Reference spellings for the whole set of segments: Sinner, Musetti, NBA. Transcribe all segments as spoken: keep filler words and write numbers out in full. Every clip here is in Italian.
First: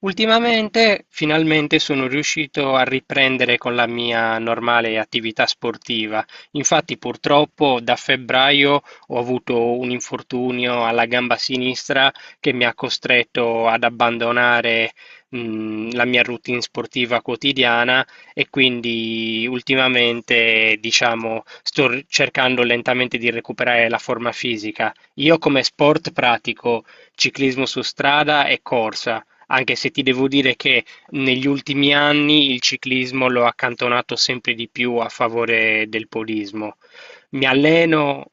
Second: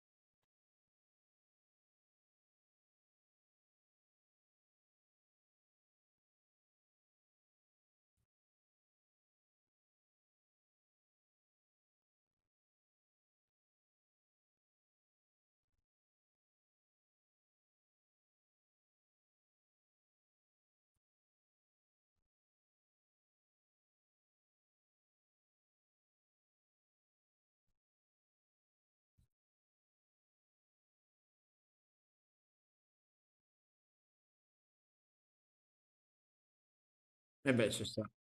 Ultimamente finalmente sono riuscito a riprendere con la mia normale attività sportiva. Infatti purtroppo da febbraio ho avuto un infortunio alla gamba sinistra che mi ha costretto ad abbandonare, mh, la mia routine sportiva quotidiana. E quindi ultimamente, diciamo, sto r- cercando lentamente di recuperare la forma fisica. Io come sport pratico ciclismo su strada e corsa, anche se ti devo dire che negli ultimi anni il ciclismo l'ho accantonato sempre di più a favore del podismo. Mi E beh, ci sta. alleno,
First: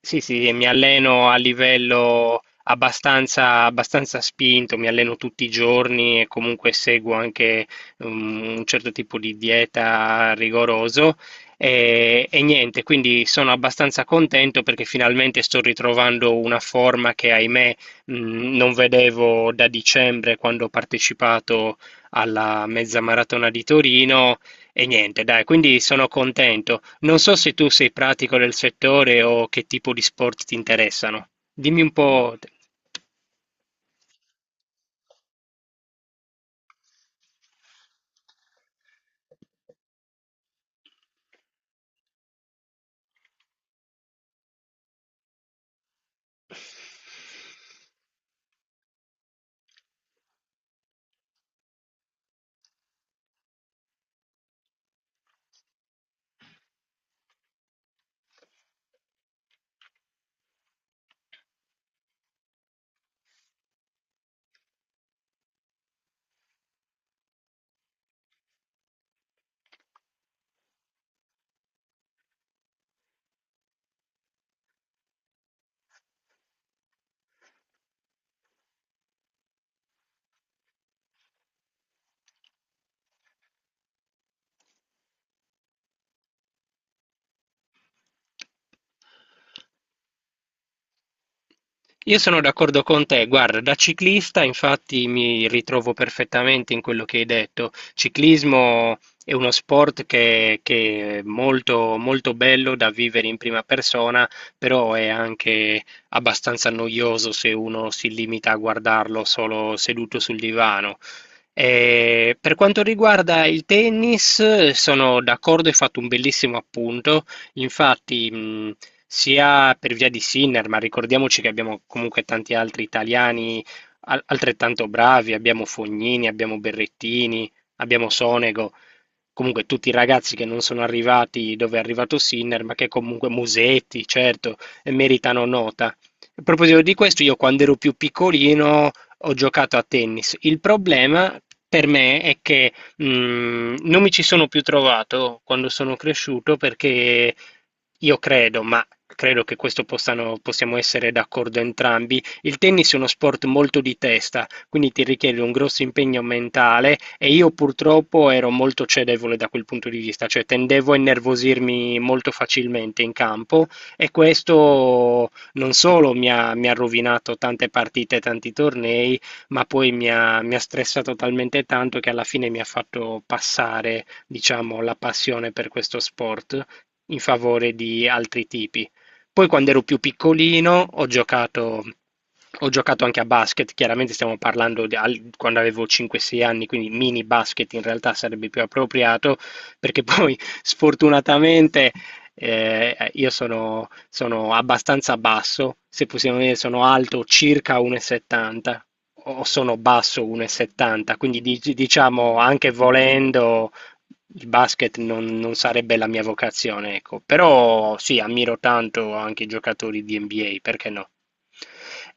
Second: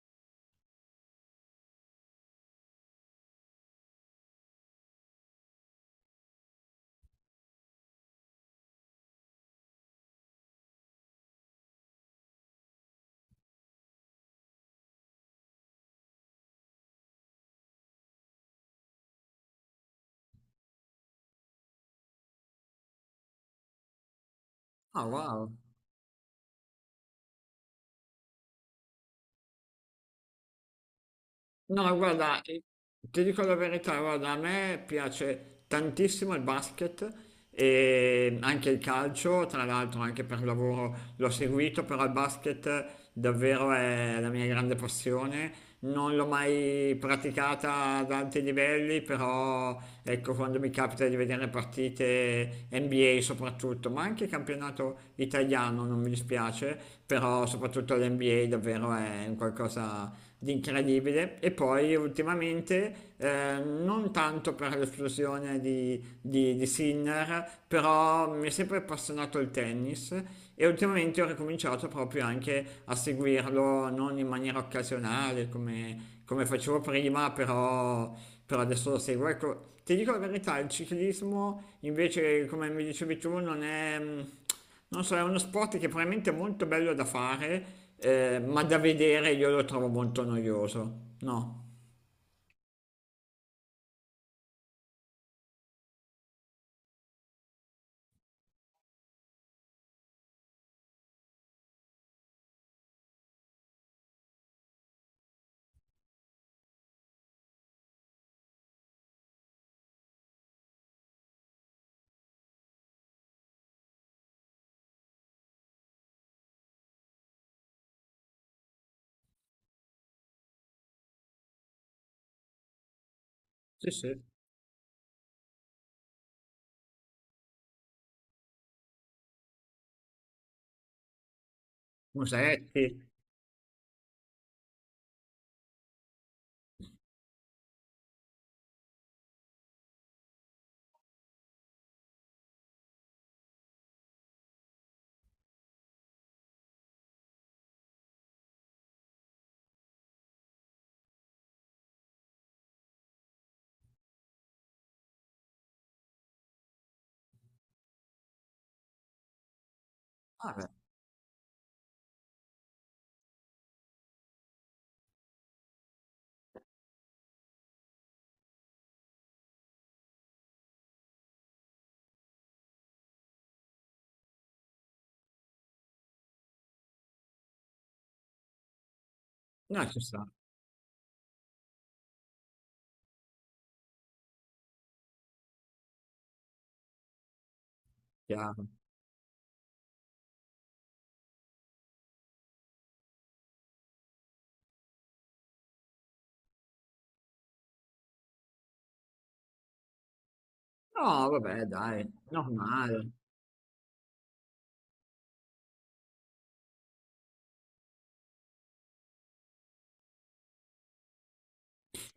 sì, sì, mi alleno a livello abbastanza, abbastanza spinto, mi alleno tutti i giorni e comunque seguo anche um, un certo tipo di dieta rigoroso. E, e niente, quindi sono abbastanza contento perché finalmente sto ritrovando una forma che, ahimè, mh, non vedevo da dicembre, quando ho partecipato alla mezza maratona di Torino e Ah, niente, dai, wow. quindi sono contento. Non so se tu sei pratico del settore o che tipo di sport ti interessano. Dimmi un No, po'. guarda, eh, ti dico la verità, guarda, a me piace tantissimo il basket e anche il calcio, tra l'altro anche per lavoro l'ho seguito, però il basket davvero è la mia grande passione. Non l'ho mai praticata ad alti livelli, però ecco, quando mi capita di vedere partite N B A soprattutto, ma anche campionato italiano non mi dispiace, però soprattutto l'N B A davvero è un qualcosa di incredibile. E poi ultimamente eh, non tanto per l'esplosione di di, di Sinner, però mi è sempre appassionato il tennis e ultimamente ho ricominciato proprio anche a seguirlo, non in maniera occasionale come, come facevo prima, però, però adesso lo seguo. Ecco, ti dico la verità, il ciclismo invece, come mi dicevi tu, non è... mm, Non so, è uno sport che probabilmente è molto bello da fare, eh, ma da vedere io lo trovo molto noioso. No. Io sono d'accordo con te, guarda, da ciclista infatti mi ritrovo perfettamente in quello che hai detto. Ciclismo è uno sport che, che è molto, molto bello da vivere in prima persona, però è anche abbastanza noioso se uno si limita a guardarlo solo seduto sul divano. Eh, per quanto riguarda il tennis, sono d'accordo, hai fatto un bellissimo appunto. Infatti, mh, sia per via di Sinner, ma ricordiamoci che abbiamo comunque tanti altri italiani Sì, sì. al- altrettanto bravi, abbiamo Fognini, abbiamo Berrettini, abbiamo Sonego, comunque tutti i ragazzi che non sono arrivati dove è arrivato Sinner, ma Musetti. che comunque Musetti, certo, e meritano nota. A proposito di questo, io quando ero più piccolino ho giocato a tennis. Il problema per me è che, Mm, non mi ci sono più trovato quando sono cresciuto, perché io credo, ma credo che questo possano, possiamo essere d'accordo entrambi, il tennis è uno sport molto di testa, quindi ti richiede un grosso impegno mentale e io purtroppo ero molto cedevole da quel punto di vista, cioè Vabbè, tendevo a innervosirmi molto facilmente in campo, e questo non solo mi ha, mi ha rovinato tante partite, tanti tornei, ma poi mi ha, mi ha stressato talmente tanto che alla fine mi ha fatto passare, diciamo, la passione per questo sport in favore di altri tipi. Poi quando ero no, più ci sta. piccolino ho giocato, ho giocato anche a basket, chiaramente stiamo parlando di al- quando avevo cinque sei anni, quindi mini basket in realtà sarebbe più Chiaro. appropriato, perché poi sfortunatamente eh, io sono, sono abbastanza basso, se possiamo dire sono alto circa uno e settanta, o sono basso uno e settanta, No, quindi vabbè dic- dai, diciamo, anche normale. volendo, il basket non, non sarebbe la mia vocazione, ecco. Però sì, ammiro tanto anche i giocatori di N B A, perché no?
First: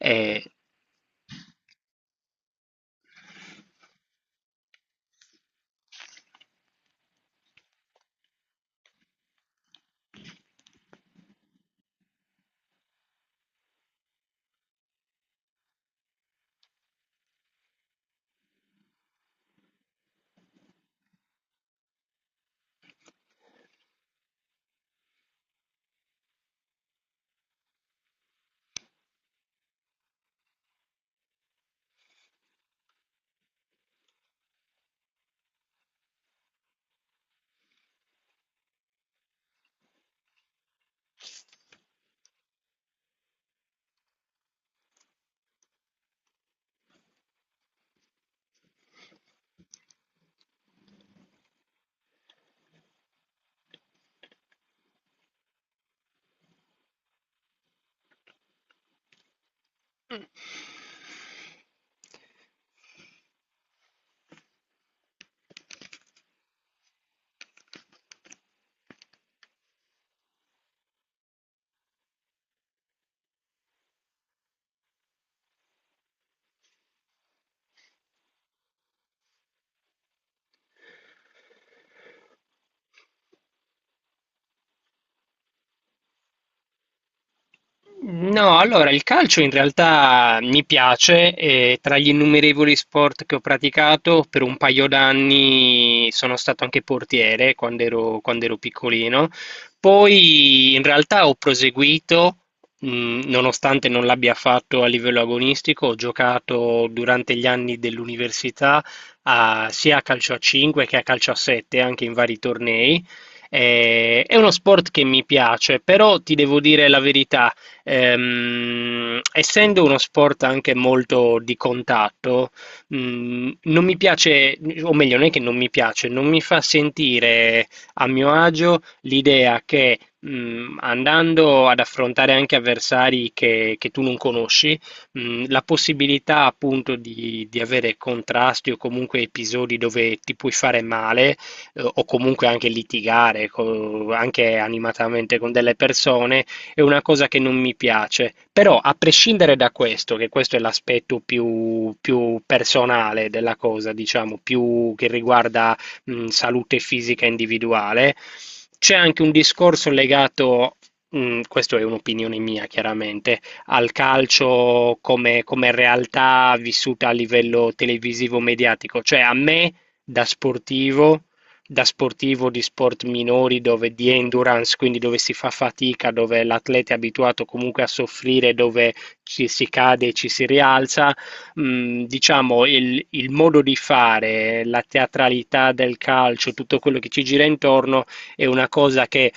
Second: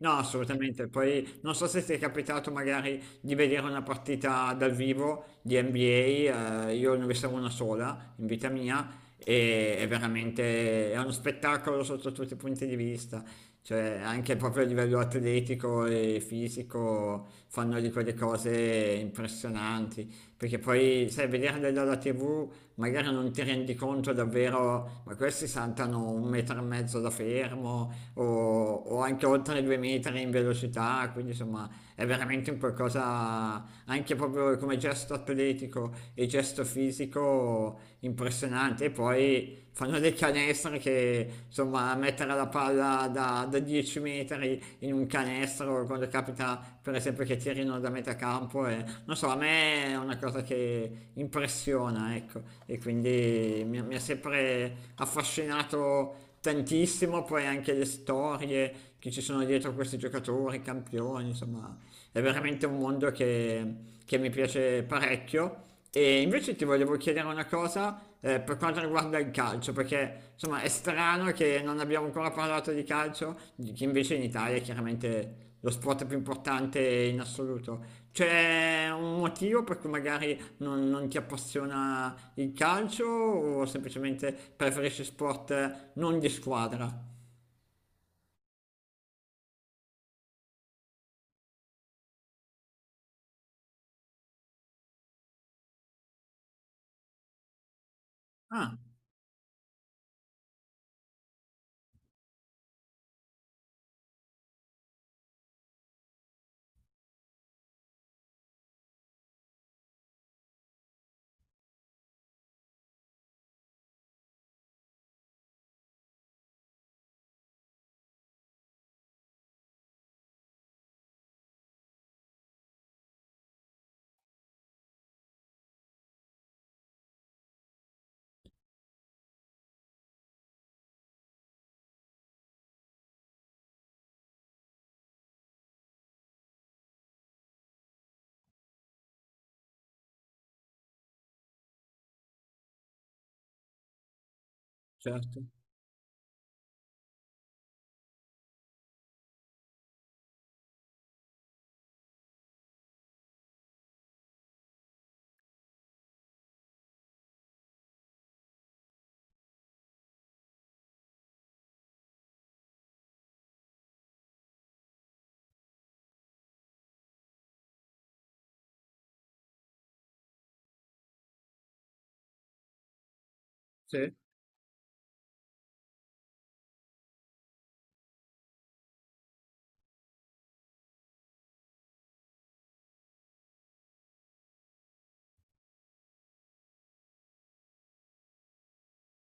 No, assolutamente. Poi non so se ti è capitato magari di vedere una partita dal vivo di N B A, eh, io ne ho vista una sola in vita mia, e è veramente è uno spettacolo sotto tutti i punti di vista, cioè anche proprio a livello atletico e fisico fanno di quelle cose impressionanti, perché poi sai, vederle dalla T V magari non ti rendi conto davvero, ma questi saltano un metro e mezzo da fermo, o, o anche oltre i due metri in velocità, quindi insomma è veramente un qualcosa anche proprio come gesto atletico e gesto fisico impressionante. E poi fanno dei canestre che insomma mettere la palla da, da 10 metri in un canestro quando capita per esempio che tirino da metà campo, e non so, a me è una cosa che impressiona, ecco, e quindi mi, mi ha sempre affascinato tantissimo, poi anche le storie che ci sono dietro questi giocatori, campioni, insomma, è veramente un mondo che, che mi piace parecchio. E invece ti volevo chiedere una cosa eh, per quanto riguarda il calcio, perché insomma è strano che non abbiamo ancora parlato di calcio, di- che invece in Italia è chiaramente lo sport più importante in assoluto. C'è un motivo per cui magari non, non ti appassiona il calcio o semplicemente preferisci sport non di squadra? no, allora il calcio in realtà mi piace, e tra gli innumerevoli sport che ho praticato per un paio d'anni sono stato anche portiere quando ero, quando ero Ah, piccolino, poi in realtà ho proseguito, mh, nonostante non l'abbia fatto a livello agonistico, ho giocato durante gli anni dell'università a- sia a calcio a cinque che a calcio a sette, anche in vari tornei. Eh, È uno sport che mi piace, però ti devo dire la verità. Ehm, essendo uno sport anche molto di contatto, mh, non mi piace, o meglio, non è che non mi piace, non mi fa sentire a mio agio l'idea che, mh, andando ad affrontare anche avversari che, che tu non conosci, mh, la possibilità appunto di, di avere contrasti o comunque episodi dove ti puoi fare male, eh, o comunque anche litigare co- anche animatamente certo, con delle persone, è una cosa che non mi piace. Però, a prescindere da questo, che questo è l'aspetto più, più personale della cosa, diciamo, più che riguarda, mh, salute fisica individuale, c'è anche un discorso legato, mh, questo è un'opinione mia chiaramente, al calcio come, come realtà vissuta a livello televisivo mediatico. Cioè, a me da sportivo, da sportivo di sport minori, dove di sì, endurance, quindi dove si fa fatica, dove l'atleta è abituato comunque a soffrire, dove ci si cade e ci si rialza, mh, diciamo il, il modo di fare, la teatralità del calcio, tutto quello che ci gira intorno è una cosa che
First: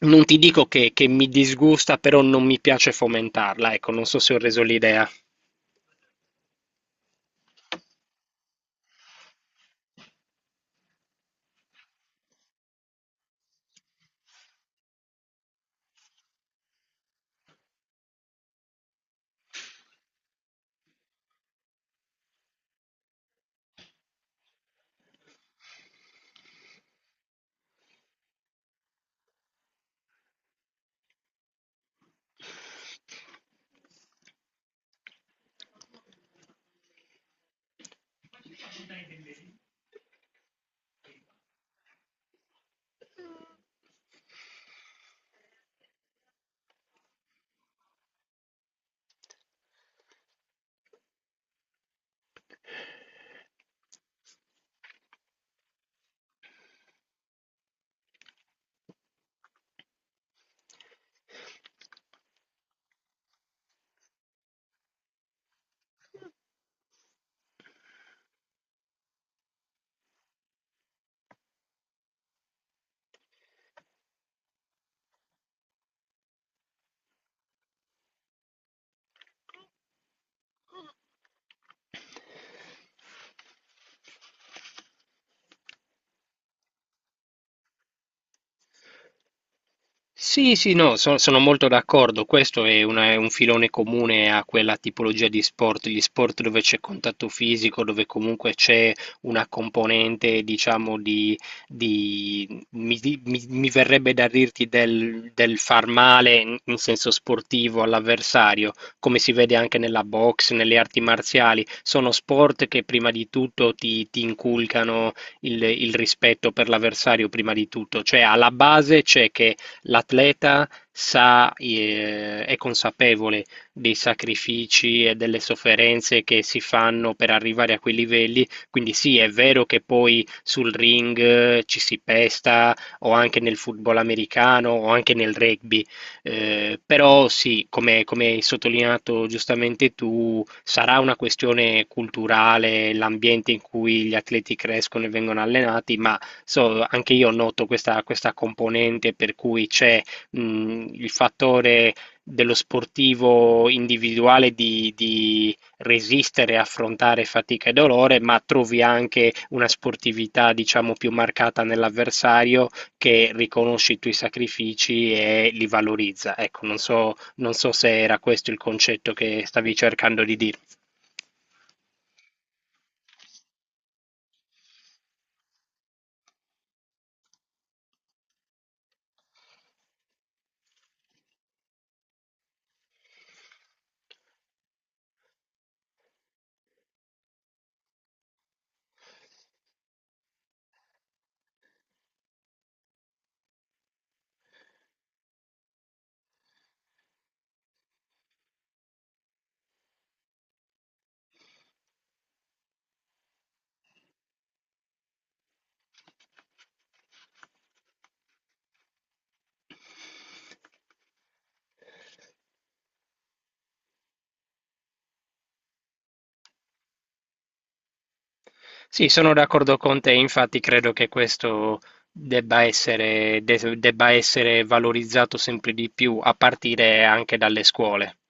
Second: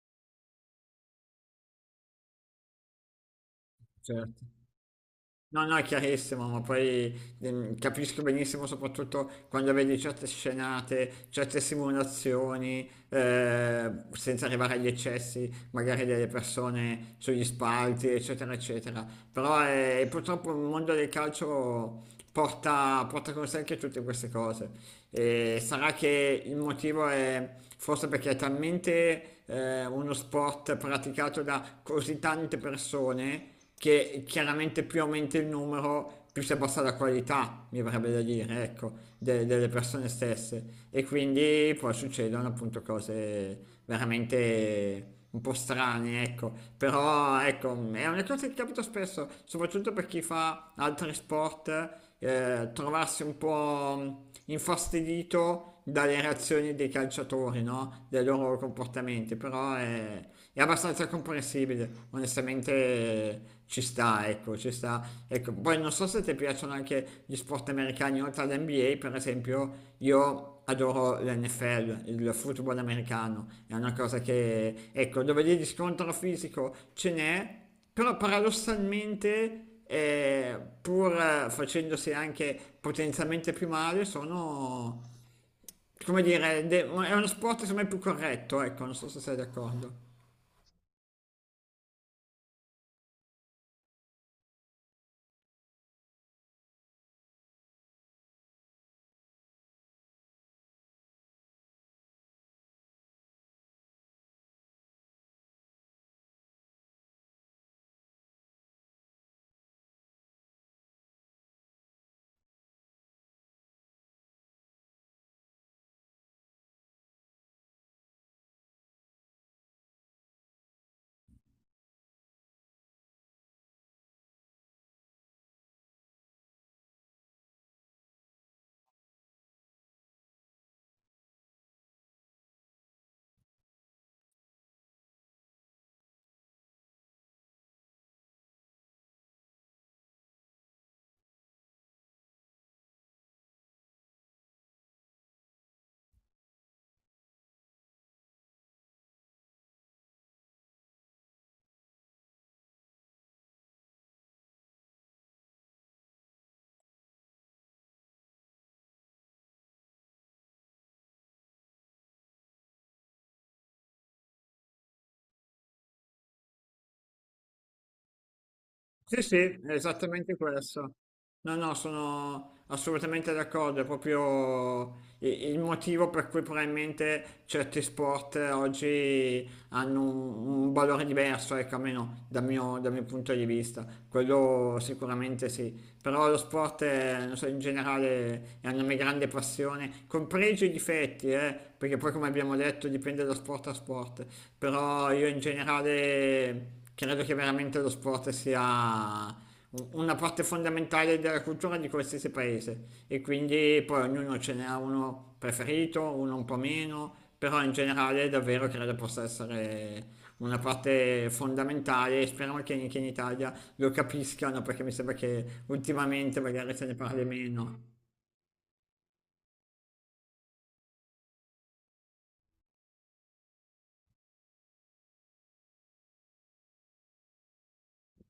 non ti dico che, che mi disgusta, però non mi piace fomentarla, ecco, non so se ho certo. reso l'idea. No, no, è chiarissimo, ma poi ehm, capisco benissimo soprattutto quando vedi certe scenate, certe simulazioni, eh, senza arrivare agli eccessi, magari delle persone sugli spalti, eccetera, eccetera. Però eh, purtroppo il mondo del calcio porta, porta con sé anche tutte queste cose. E sarà che il motivo è forse perché è talmente eh, uno sport praticato da così tante persone che chiaramente più aumenta il numero, più si abbassa la qualità, mi verrebbe da dire, ecco, de- delle persone stesse. E quindi poi succedono appunto cose veramente un po' strane, ecco. Però ecco, è una cosa che capita spesso, soprattutto per chi fa altri sport, eh, trovarsi un po' infastidito dalle reazioni dei calciatori, no? Dai loro comportamenti, però è, è abbastanza comprensibile, onestamente ci sta, ecco, ci sta. Ecco, poi non so se ti piacciono anche gli sport americani oltre all'N B A, per esempio, io adoro l'N F L, il football americano, è una cosa che, ecco, dove lì di scontro fisico ce n'è, però paradossalmente eh, pur eh, facendosi anche potenzialmente più male, sono, come dire, de- è uno sport secondo me più corretto, ecco, non so se sei d'accordo. Sì, sì, no, so- sono molto d'accordo. Questo è, una- è un filone comune a quella tipologia di sport, gli sport dove c'è contatto fisico, dove comunque c'è una componente, diciamo, di, di- mi, di- mi- mi verrebbe da dirti del, del far male in, in senso sportivo all'avversario, come si vede anche nella box, nelle arti marziali. Sono sport che prima di tutto ti, ti inculcano il il rispetto per l'avversario, prima di tutto. Cioè, alla base c'è che l'atleta sa, eh, è consapevole dei sacrifici e delle sofferenze che si fanno per arrivare a quei livelli, quindi sì, è vero che poi sul ring, eh, ci si pesta, o anche nel football americano o anche nel rugby, eh, però sì, come, come hai sottolineato giustamente tu, sarà una questione culturale, l'ambiente in cui gli atleti crescono e vengono allenati, ma so, anche io noto questa, questa componente per cui c'è, mh, il fattore dello sportivo individuale di, di resistere, e affrontare fatica e dolore, ma trovi anche una sportività, diciamo, più marcata nell'avversario che riconosce i tuoi sacrifici e li valorizza. Ecco, non so, non so se era questo il concetto Sì, sì, che è stavi cercando di esattamente dire. questo. No, no, sono assolutamente d'accordo, è proprio i- il motivo per cui probabilmente certi sport oggi hanno un, un valore diverso, ecco, almeno dal mio, dal mio, punto di vista. Quello sicuramente sì, però lo sport, è, non so, in generale è una mia grande passione, con pregi e difetti, eh, perché poi come abbiamo detto dipende da sport a sport, però io in generale credo che veramente lo sport sia u- una parte fondamentale della cultura di qualsiasi paese e quindi poi ognuno ce n'ha uno preferito, uno un po' meno, però in generale davvero credo possa essere una parte fondamentale e speriamo che anche in Italia lo capiscano perché mi sembra che ultimamente magari se ne parli meno. Sì, sono d'accordo con te, infatti credo che questo debba essere, de- debba essere valorizzato sempre di più a partire anche dalle scuole.